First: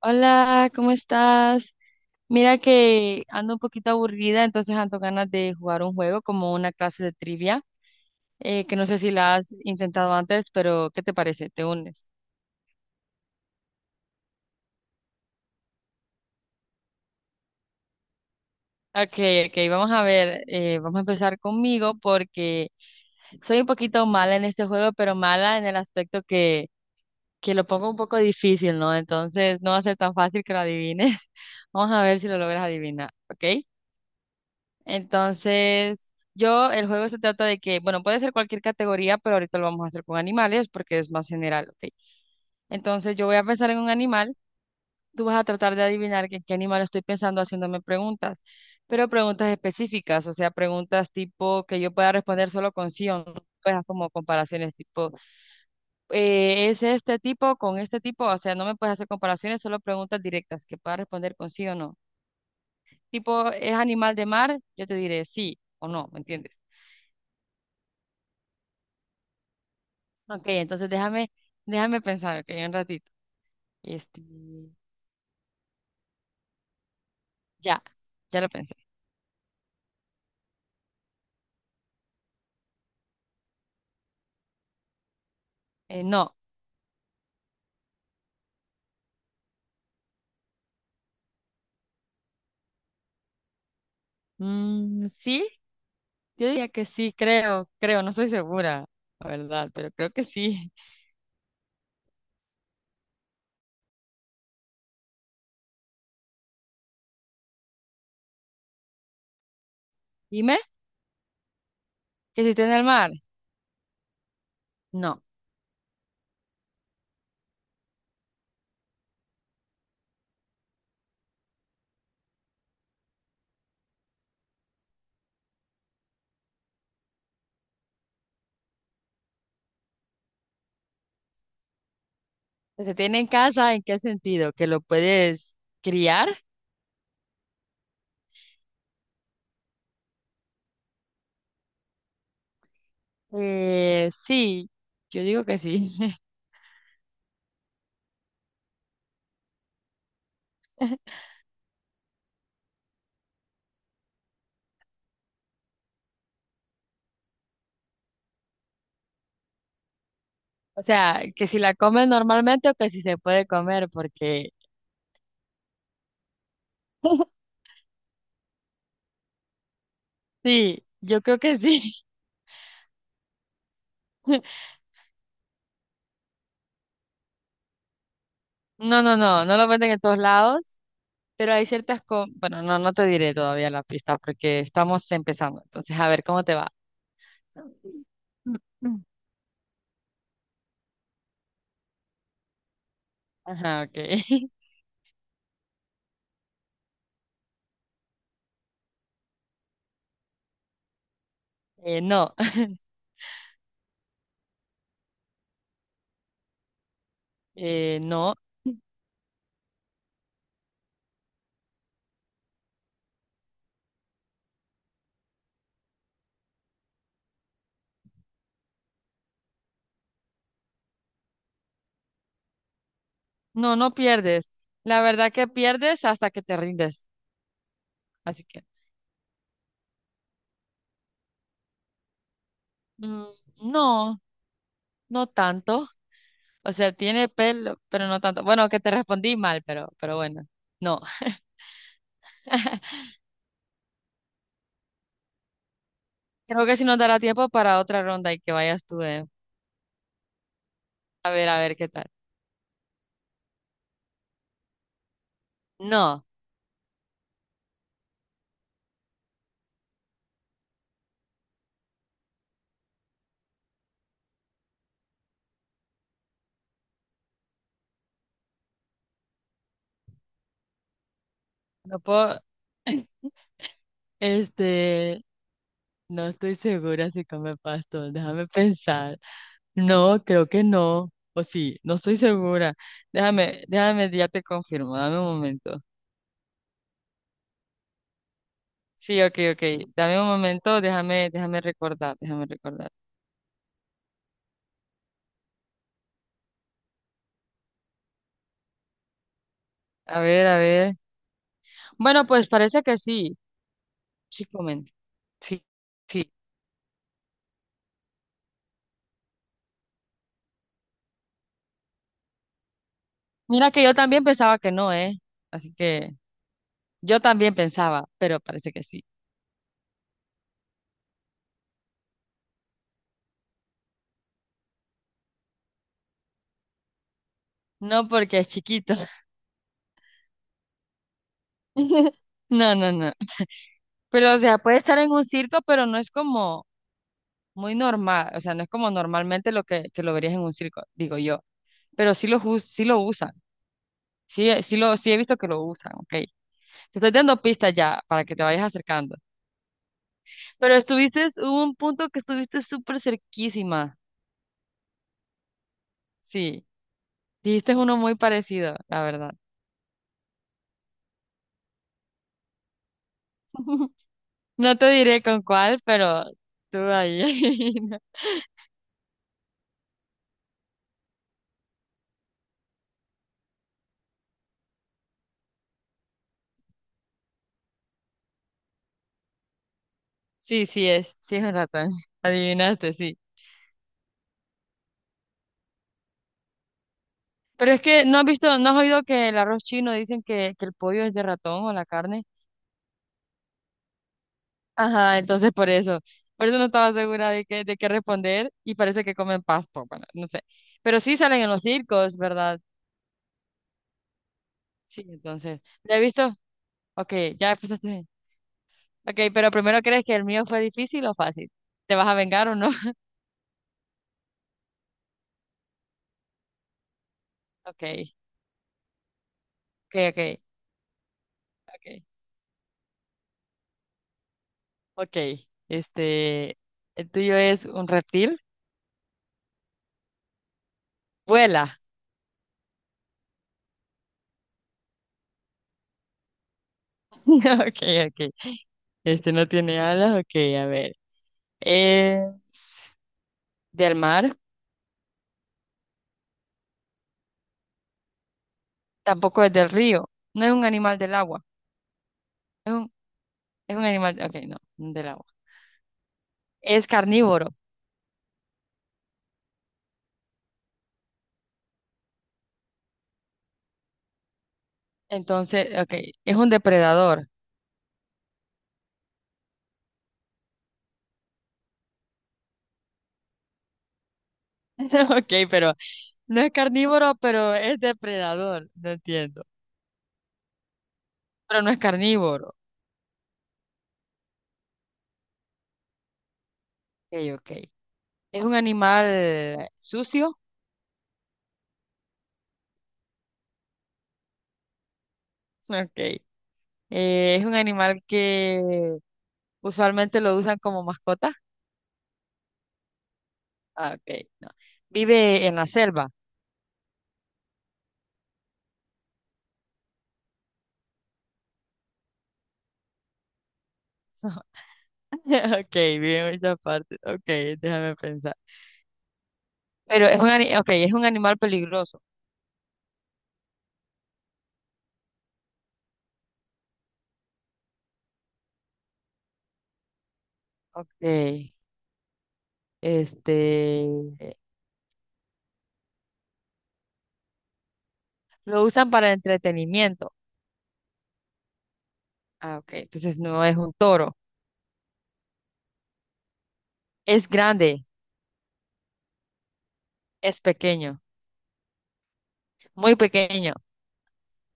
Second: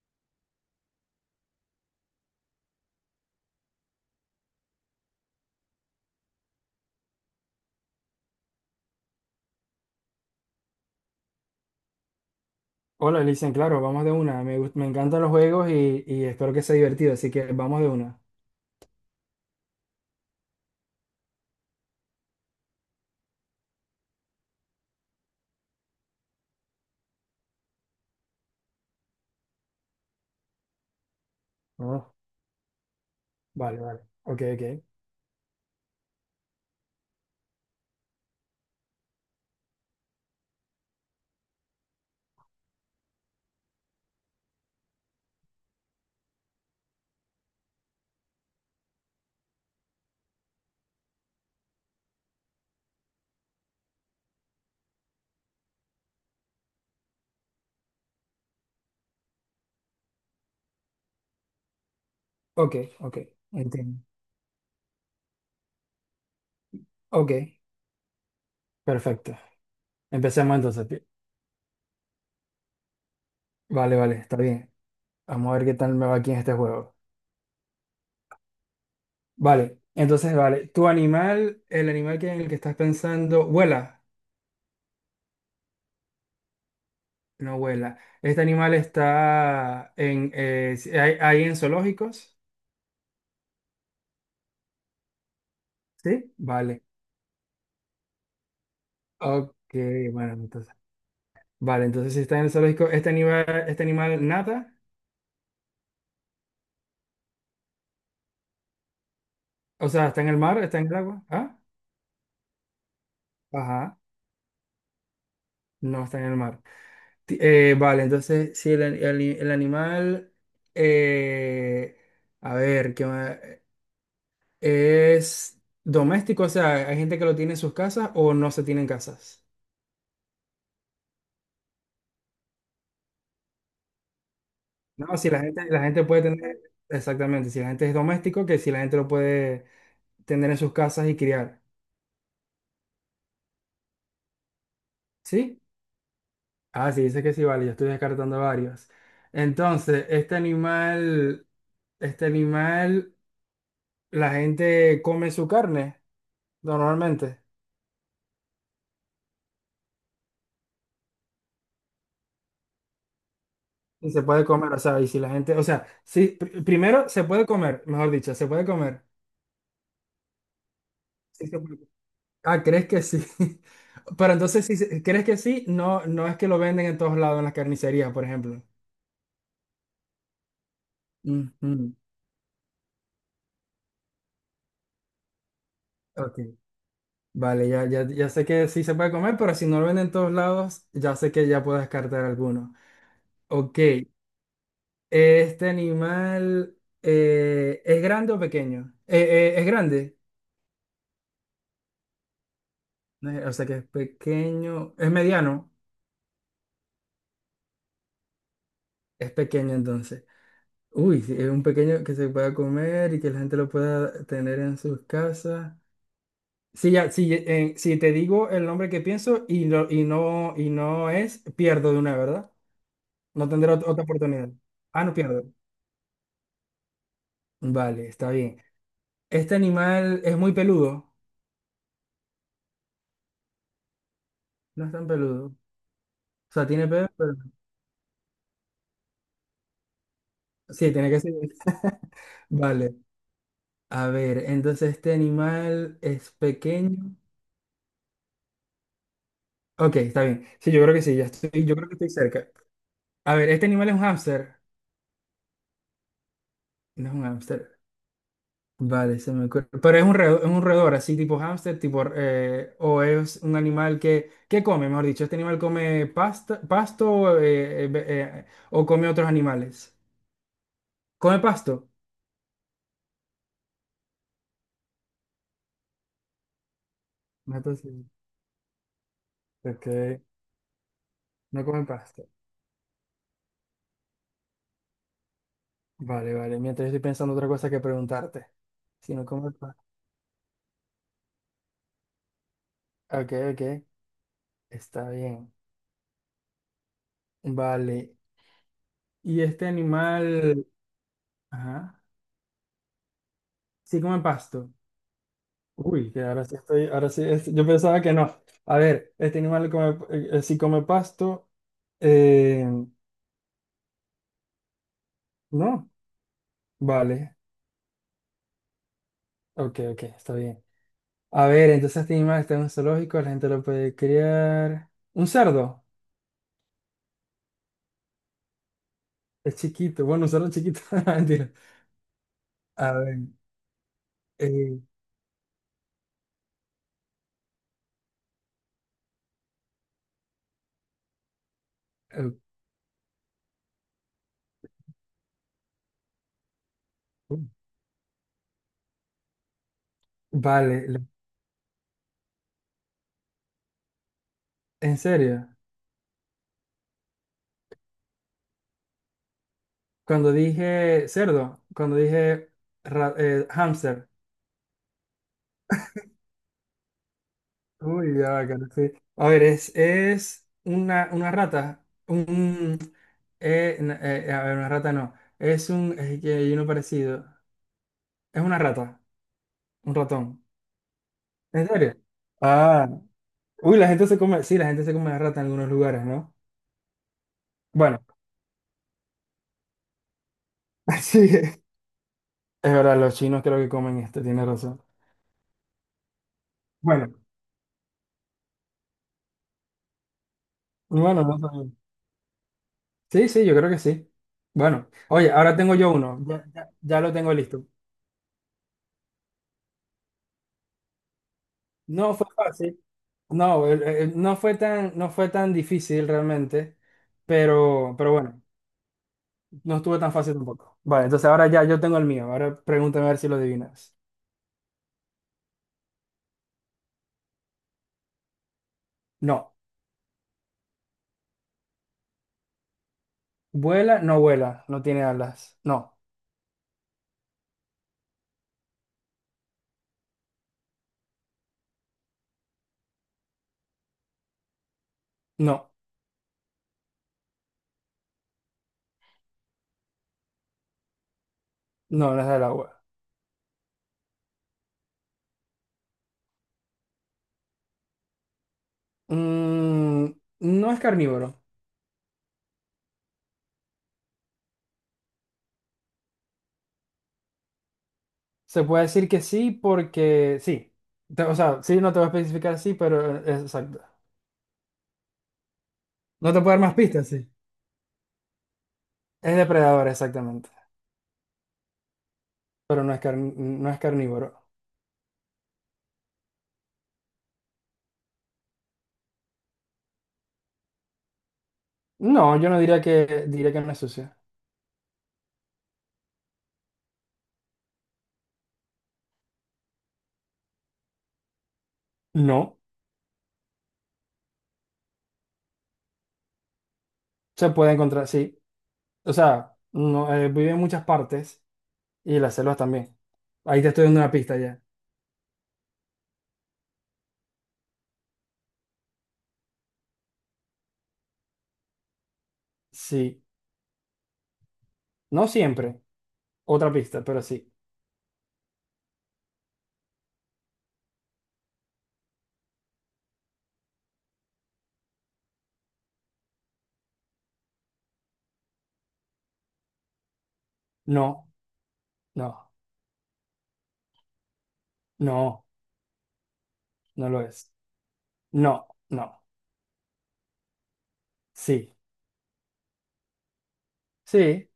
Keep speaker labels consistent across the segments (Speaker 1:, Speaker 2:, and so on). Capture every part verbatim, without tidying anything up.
Speaker 1: Hola, ¿cómo estás? Mira que ando un poquito aburrida, entonces ando ganas de jugar un juego como una clase de trivia, eh, que no sé si la has intentado antes, pero ¿qué te parece? ¿Te unes?
Speaker 2: Hola, Licen, claro, vamos de una. Me, gust- me encantan los juegos y, y espero que sea divertido, así que vamos de una.
Speaker 1: Ok, ok, vamos a ver, eh, vamos a empezar conmigo porque soy un poquito mala en este juego, pero mala en el aspecto que, que lo pongo un poco difícil, ¿no? Entonces no va a ser tan fácil que lo adivines. Vamos a
Speaker 2: Ah,
Speaker 1: ver si lo logras adivinar, ¿ok?
Speaker 2: vale, vale. Ok, ok.
Speaker 1: Entonces, yo, el juego se trata de que, bueno, puede ser cualquier categoría, pero ahorita lo vamos a hacer con animales porque es más general, ¿ok? Entonces, yo voy a pensar en un animal, tú vas a tratar de adivinar en qué animal estoy pensando haciéndome preguntas, pero preguntas específicas, o sea, preguntas tipo que yo pueda responder solo con sí o no. Pues como comparaciones tipo, eh, ¿es este tipo con este tipo? O sea, no me puedes hacer comparaciones, solo preguntas directas que pueda responder con sí o no.
Speaker 2: Ok, ok.
Speaker 1: Tipo, ¿es
Speaker 2: Entiendo.
Speaker 1: animal de mar? Yo te diré sí o no, ¿me entiendes?
Speaker 2: Ok, perfecto.
Speaker 1: Ok,
Speaker 2: Empecemos entonces.
Speaker 1: entonces
Speaker 2: pi-
Speaker 1: déjame, déjame pensar, ok, un ratito.
Speaker 2: Vale, vale,
Speaker 1: Este,
Speaker 2: está bien. Vamos a ver qué tal me va aquí en este juego.
Speaker 1: ya, ya lo pensé.
Speaker 2: Vale, entonces, vale. ¿Tu animal, el animal que en el que estás pensando, vuela?
Speaker 1: Eh, no.
Speaker 2: No vuela. ¿Este animal está en, eh, si- hay, hay en zoológicos?
Speaker 1: Mm, sí,
Speaker 2: Sí.
Speaker 1: yo diría
Speaker 2: Vale.
Speaker 1: que sí, creo, creo, no estoy segura, la
Speaker 2: Ok,
Speaker 1: verdad, pero creo que
Speaker 2: bueno,
Speaker 1: sí.
Speaker 2: entonces. Vale, entonces si está en el zoológico, este animal, este animal nada, o sea, está en el
Speaker 1: Dime,
Speaker 2: mar, está en el agua, ¿ah?
Speaker 1: ¿que se tiene en el mar?
Speaker 2: Ajá,
Speaker 1: No.
Speaker 2: no está en el mar. Ti- eh, vale, entonces si el, el- el animal, eh, a ver, ¿qué más? ¿Es doméstico? O sea, ¿hay gente que lo tiene en sus casas o no se tiene en casas?
Speaker 1: ¿Que se tiene en casa? ¿En qué sentido? ¿Que lo
Speaker 2: No, si la
Speaker 1: puedes
Speaker 2: gente, la gente puede
Speaker 1: criar?
Speaker 2: tener, exactamente, si la gente es doméstico, que si la gente lo puede tener en sus casas y criar,
Speaker 1: Eh, sí, yo digo que
Speaker 2: ¿sí?
Speaker 1: sí.
Speaker 2: Ah, sí, dice que sí, vale, yo estoy descartando varios. Entonces, este animal, este animal, la gente come su carne normalmente
Speaker 1: O sea, que si la comes normalmente o que si se puede comer,
Speaker 2: y se puede
Speaker 1: porque
Speaker 2: comer, o sea, y si la gente, o sea, sí, pr- primero se puede comer, mejor dicho, se puede comer.
Speaker 1: sí, yo creo
Speaker 2: Sí,
Speaker 1: que
Speaker 2: se puede.
Speaker 1: sí.
Speaker 2: Ah, ¿crees que sí? Pero entonces, si se- crees que sí, no, no es que lo venden en todos lados en las carnicerías, por ejemplo.
Speaker 1: No, no, no, no lo venden en todos lados. Pero hay
Speaker 2: Ujú,
Speaker 1: ciertas cosas, bueno, no, no te diré todavía la pista porque estamos empezando. Entonces, a ver
Speaker 2: ok.
Speaker 1: cómo te va.
Speaker 2: Vale, ya, ya, ya sé que sí se puede comer, pero si no lo venden en todos lados, ya sé que ya puedo descartar alguno. Ok,
Speaker 1: Ajá, ok.
Speaker 2: este animal, eh, ¿es grande o pequeño? Eh, eh, ¿es grande?
Speaker 1: Eh, no,
Speaker 2: Eh, o sea, ¿que es pequeño, es mediano?
Speaker 1: eh, no,
Speaker 2: Es pequeño entonces. Uy, sí, es un pequeño que se pueda comer y que la gente lo pueda tener en sus casas. Sí, ya, sí, eh, si te digo el nombre que pienso y no, y no, y no es, pierdo de una, ¿verdad? No tendré
Speaker 1: no,
Speaker 2: ot-
Speaker 1: no
Speaker 2: otra
Speaker 1: pierdes.
Speaker 2: oportunidad.
Speaker 1: La
Speaker 2: Ah, no
Speaker 1: verdad que
Speaker 2: pierdo.
Speaker 1: pierdes hasta que te rindes.
Speaker 2: Vale, está
Speaker 1: Así
Speaker 2: bien.
Speaker 1: que,
Speaker 2: ¿Este animal es muy peludo?
Speaker 1: mm, no,
Speaker 2: No es tan
Speaker 1: no
Speaker 2: peludo. O
Speaker 1: tanto.
Speaker 2: sea,
Speaker 1: O
Speaker 2: tiene
Speaker 1: sea,
Speaker 2: pelo,
Speaker 1: tiene
Speaker 2: pero...
Speaker 1: pelo, pero no tanto. Bueno, que te respondí mal, pero, pero bueno,
Speaker 2: Sí,
Speaker 1: no.
Speaker 2: tiene que ser. Vale. A ver, entonces este animal es
Speaker 1: Creo que si nos
Speaker 2: pequeño.
Speaker 1: dará tiempo para otra ronda y que vayas tú, eh.
Speaker 2: Ok, está bien. Sí, yo creo que sí, ya
Speaker 1: A ver, a
Speaker 2: estoy,
Speaker 1: ver
Speaker 2: yo
Speaker 1: qué
Speaker 2: creo que
Speaker 1: tal.
Speaker 2: estoy cerca. A ver, ¿este animal es un hámster?
Speaker 1: No,
Speaker 2: No es un hámster. Vale, se me ocurre. Pero ¿es un roedor, es un roedor, así tipo hámster, tipo, eh, o es un animal que, que come, mejor dicho, este animal come pasta, pasto, eh, eh, ve- eh, o come otros animales? ¿Come pasto?
Speaker 1: no puedo. Este, No estoy segura si come
Speaker 2: No, entonces,
Speaker 1: pasto, déjame pensar.
Speaker 2: ok,
Speaker 1: No, creo que no, o
Speaker 2: no
Speaker 1: sí,
Speaker 2: come
Speaker 1: no estoy
Speaker 2: pasto.
Speaker 1: segura. Déjame, déjame, ya te confirmo, dame un momento.
Speaker 2: Vale, vale. Mientras, estoy pensando otra cosa que preguntarte. Si
Speaker 1: Sí,
Speaker 2: no,
Speaker 1: ok,
Speaker 2: ¿cómo está?
Speaker 1: ok, dame un momento, déjame, déjame recordar, déjame recordar.
Speaker 2: Ok, ok. Está bien. Vale. ¿Y este
Speaker 1: A ver, a
Speaker 2: animal,
Speaker 1: ver.
Speaker 2: ajá,
Speaker 1: Bueno, pues parece que sí,
Speaker 2: sí come
Speaker 1: sí
Speaker 2: pasto?
Speaker 1: comen, sí,
Speaker 2: Uy, que
Speaker 1: sí.
Speaker 2: ahora sí estoy, ahora sí, es- yo pensaba que no. A ver, este animal come, eh, eh, sí come pasto. Eh,
Speaker 1: Mira que yo también pensaba que no, ¿eh? Así
Speaker 2: no.
Speaker 1: que yo
Speaker 2: Vale.
Speaker 1: también pensaba, pero parece que sí.
Speaker 2: Ok, ok, está bien. A ver, entonces este animal está en un zoológico, la gente lo puede criar. ¿Un cerdo?
Speaker 1: No porque es chiquito.
Speaker 2: Es chiquito. Bueno, un cerdo chiquito. Mentira.
Speaker 1: No, no,
Speaker 2: A
Speaker 1: no.
Speaker 2: ver.
Speaker 1: Pero, o sea, puede
Speaker 2: Eh,
Speaker 1: estar en un circo, pero no es como, muy normal, o sea, no es como normalmente lo que, que lo verías en un circo, digo yo, pero sí lo, jus- sí lo usan, sí, eh, sí, lo, sí he visto que lo usan, ok. Te estoy
Speaker 2: ok.
Speaker 1: dando pistas ya para que te vayas acercando, pero
Speaker 2: Vale, le-
Speaker 1: estuviste, hubo un punto que estuviste súper cerquísima,
Speaker 2: ¿en serio?
Speaker 1: sí, dijiste uno muy parecido, la verdad.
Speaker 2: Cuando dije cerdo, cuando dije ra- eh, hámster.
Speaker 1: No te diré con cuál, pero tú ahí.
Speaker 2: Uy, ya va, que no sé. A ver, es, es una, una rata. Un, eh, n- eh, eh, a ver, una rata no. Es un, es que hay uno parecido. Es una rata, un ratón.
Speaker 1: Sí, sí es, sí es un
Speaker 2: ¿En
Speaker 1: ratón,
Speaker 2: serio? Ah,
Speaker 1: adivinaste, sí.
Speaker 2: uy, la gente se come, sí, la gente se come la rata en algunos lugares, ¿no?
Speaker 1: Pero es que
Speaker 2: Bueno,
Speaker 1: no has visto, no has oído que el arroz chino dicen que, que el pollo es
Speaker 2: sí,
Speaker 1: de
Speaker 2: es...
Speaker 1: ratón o la carne.
Speaker 2: Es verdad, los chinos creo que comen esto, tiene razón.
Speaker 1: Ajá, entonces por eso, por eso no estaba
Speaker 2: Bueno,
Speaker 1: segura de qué, de qué responder y parece que comen pasto, bueno, no sé. Pero sí
Speaker 2: bueno, no
Speaker 1: salen en los
Speaker 2: sabía.
Speaker 1: circos, ¿verdad?
Speaker 2: Sí, sí, yo creo que sí. Bueno,
Speaker 1: Sí,
Speaker 2: oye, ahora
Speaker 1: entonces,
Speaker 2: tengo yo
Speaker 1: ¿ya he
Speaker 2: uno.
Speaker 1: visto?
Speaker 2: Ya, ya- ya
Speaker 1: Ok,
Speaker 2: lo tengo
Speaker 1: ya
Speaker 2: listo.
Speaker 1: empezaste. Ok, pero primero, ¿crees que el mío fue difícil o fácil? ¿Te vas a
Speaker 2: No fue
Speaker 1: vengar o no?
Speaker 2: fácil. No, el- el- no fue tan, no fue tan difícil realmente,
Speaker 1: Ok,
Speaker 2: pero, pero bueno, no
Speaker 1: ok,
Speaker 2: estuvo tan fácil
Speaker 1: ok,
Speaker 2: tampoco. Vale, entonces ahora ya yo tengo
Speaker 1: ok,
Speaker 2: el mío. Ahora pregúntame a ver si lo adivinas.
Speaker 1: ok. Este, el tuyo es un reptil,
Speaker 2: No.
Speaker 1: vuela.
Speaker 2: Vuela, no vuela, no tiene alas. No,
Speaker 1: Ok, ok. Este no tiene alas, ok, a ver. Es del mar,
Speaker 2: no,
Speaker 1: tampoco es del río, no es un animal del agua.
Speaker 2: no, no es del
Speaker 1: Es
Speaker 2: agua.
Speaker 1: un, es un animal, ok, no, del agua. Es carnívoro,
Speaker 2: Mm, no es carnívoro.
Speaker 1: entonces, ok, es un depredador.
Speaker 2: Se puede decir que sí porque sí. Te- O sea, sí, no te voy a especificar sí, pero eh, exacto.
Speaker 1: Ok, pero
Speaker 2: No te
Speaker 1: no
Speaker 2: puedo
Speaker 1: es
Speaker 2: dar más pistas,
Speaker 1: carnívoro,
Speaker 2: sí.
Speaker 1: pero es depredador, no
Speaker 2: Es
Speaker 1: entiendo.
Speaker 2: depredador, exactamente.
Speaker 1: Pero no es carnívoro,
Speaker 2: Pero no es car- no es carnívoro.
Speaker 1: ok, ok. Es un animal sucio,
Speaker 2: No, yo no diría que... Diría que no es sucia.
Speaker 1: ok. Eh, es un animal que usualmente lo usan como mascota,
Speaker 2: No,
Speaker 1: ah, ok, no. Vive en la selva,
Speaker 2: se puede encontrar, sí. O sea, no, eh, vive en muchas partes y las selvas también. Ahí te estoy dando una pista ya.
Speaker 1: ok, vive en muchas partes, ok, déjame pensar. Pero es un, ani- ok, es un animal peligroso,
Speaker 2: Sí. No siempre. Otra pista, pero sí.
Speaker 1: ok. Este, eh, lo usan para entretenimiento.
Speaker 2: No, no,
Speaker 1: Ah, ok. Entonces no es un toro.
Speaker 2: no, no lo
Speaker 1: Es
Speaker 2: es.
Speaker 1: grande,
Speaker 2: No, no.
Speaker 1: es pequeño,
Speaker 2: Sí,
Speaker 1: muy pequeño.
Speaker 2: sí,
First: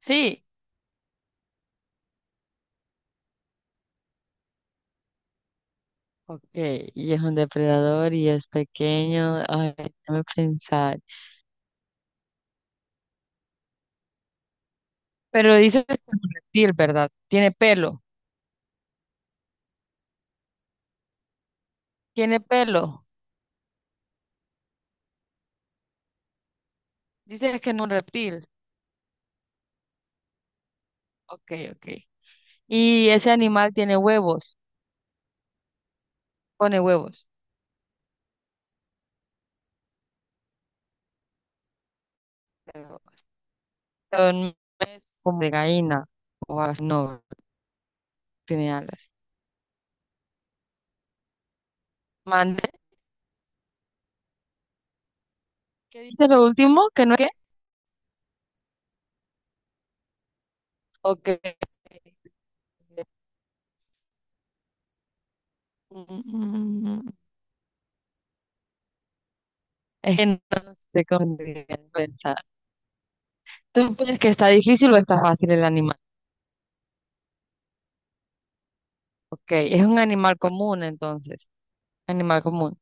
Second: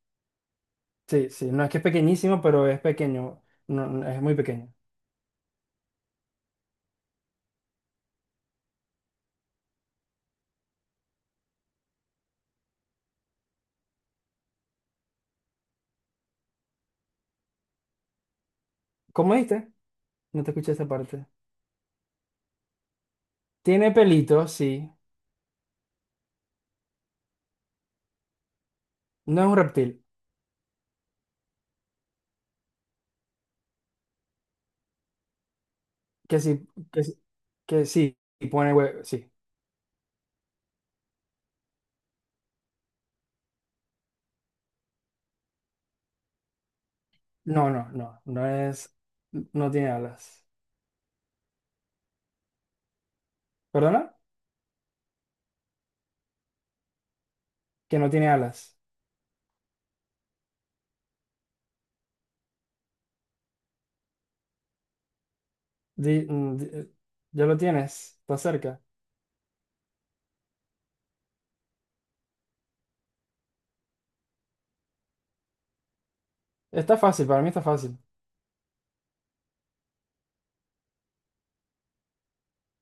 Speaker 1: Sí.
Speaker 2: sí, sí. No es que es pequeñísimo, pero es pequeño. No, no, es muy pequeño.
Speaker 1: Ok, y es un depredador y es pequeño. Ay, déjame pensar. Pero dices que es un reptil, ¿verdad? Tiene pelo.
Speaker 2: ¿Cómo dijiste? No te escuché esa parte.
Speaker 1: Tiene pelo.
Speaker 2: Tiene pelito, sí.
Speaker 1: Dices que es un reptil.
Speaker 2: No es un reptil.
Speaker 1: Ok, ok. Y ese animal tiene huevos.
Speaker 2: Que sí,
Speaker 1: Pone
Speaker 2: que, sí-
Speaker 1: huevos.
Speaker 2: que sí, y pone huevo, sí.
Speaker 1: Pero no es como de gallina o algo así. No,
Speaker 2: No, no, no, no
Speaker 1: tiene
Speaker 2: es,
Speaker 1: alas.
Speaker 2: no tiene alas.
Speaker 1: Mande.
Speaker 2: ¿Perdona?
Speaker 1: ¿Qué dice lo último? ¿Que no es qué?
Speaker 2: Que no tiene alas.
Speaker 1: ¿O que-
Speaker 2: Di- mm, di- eh,
Speaker 1: Mm,
Speaker 2: ya lo tienes, está cerca.
Speaker 1: es que no sé cómo pensar. ¿Tú piensas que está difícil o está fácil el animal?
Speaker 2: Está fácil, para mí está fácil.
Speaker 1: Ok, es un animal común entonces, animal común.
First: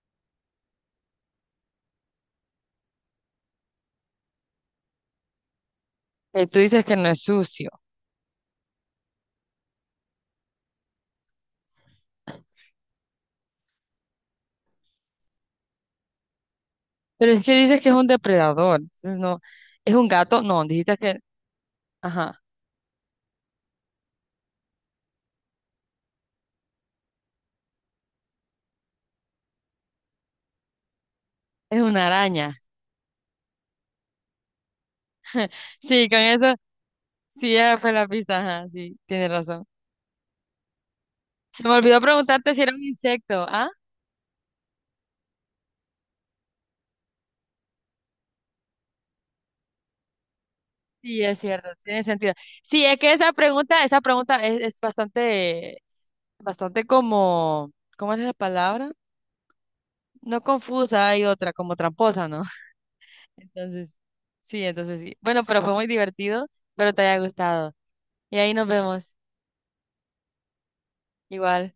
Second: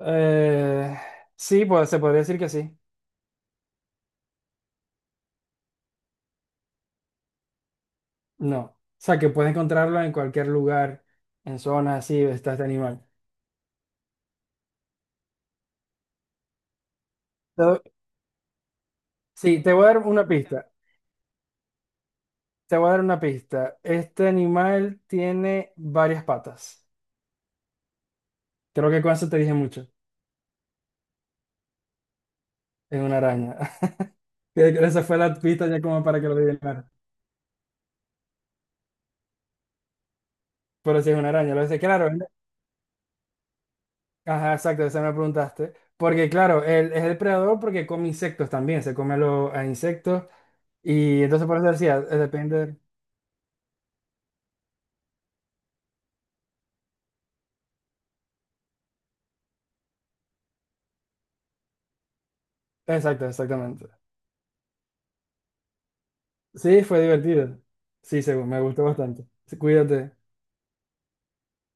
Speaker 2: Eh, sí, pues se podría decir que sí.
Speaker 1: Eh, tú dices que no es sucio,
Speaker 2: No. O sea, que puedes encontrarlo en cualquier lugar, en zonas así, está este animal.
Speaker 1: pero es que
Speaker 2: Te
Speaker 1: dices
Speaker 2: doy-
Speaker 1: que es un depredador. Entonces no,
Speaker 2: Sí, te voy a
Speaker 1: ¿es
Speaker 2: dar
Speaker 1: un
Speaker 2: una
Speaker 1: gato? No,
Speaker 2: pista.
Speaker 1: dijiste que, ajá,
Speaker 2: Te voy a dar una pista. Este animal tiene varias patas. Creo que con eso te dije mucho.
Speaker 1: es una araña.
Speaker 2: Es una araña. Que- que esa fue la pista ya como
Speaker 1: Sí, con
Speaker 2: para que lo
Speaker 1: eso,
Speaker 2: adivinara.
Speaker 1: sí, ya fue la pista, ajá, sí, tienes razón.
Speaker 2: Pero sí es una araña.
Speaker 1: Se
Speaker 2: Lo
Speaker 1: me
Speaker 2: dice,
Speaker 1: olvidó
Speaker 2: claro. Él...
Speaker 1: preguntarte si era un insecto, ¿ah?
Speaker 2: Ajá, exacto, esa me preguntaste. Porque claro, él es el predador porque come insectos también. Se come lo- a insectos.
Speaker 1: Sí,
Speaker 2: Y
Speaker 1: es
Speaker 2: entonces por
Speaker 1: cierto,
Speaker 2: eso decía,
Speaker 1: tiene
Speaker 2: eh,
Speaker 1: sentido.
Speaker 2: depende.
Speaker 1: Sí, es que esa pregunta, esa pregunta es, es bastante, bastante como, ¿cómo es la palabra? No confusa, hay otra, como tramposa, ¿no?
Speaker 2: Exacto, exactamente.
Speaker 1: Entonces, sí, entonces sí. Bueno, pero fue muy divertido,
Speaker 2: Sí,
Speaker 1: pero
Speaker 2: fue
Speaker 1: te haya
Speaker 2: divertido.
Speaker 1: gustado.
Speaker 2: Sí,
Speaker 1: Y
Speaker 2: seguro.
Speaker 1: ahí
Speaker 2: Me
Speaker 1: nos
Speaker 2: gustó
Speaker 1: vemos,
Speaker 2: bastante. Sí, cuídate.
Speaker 1: igual.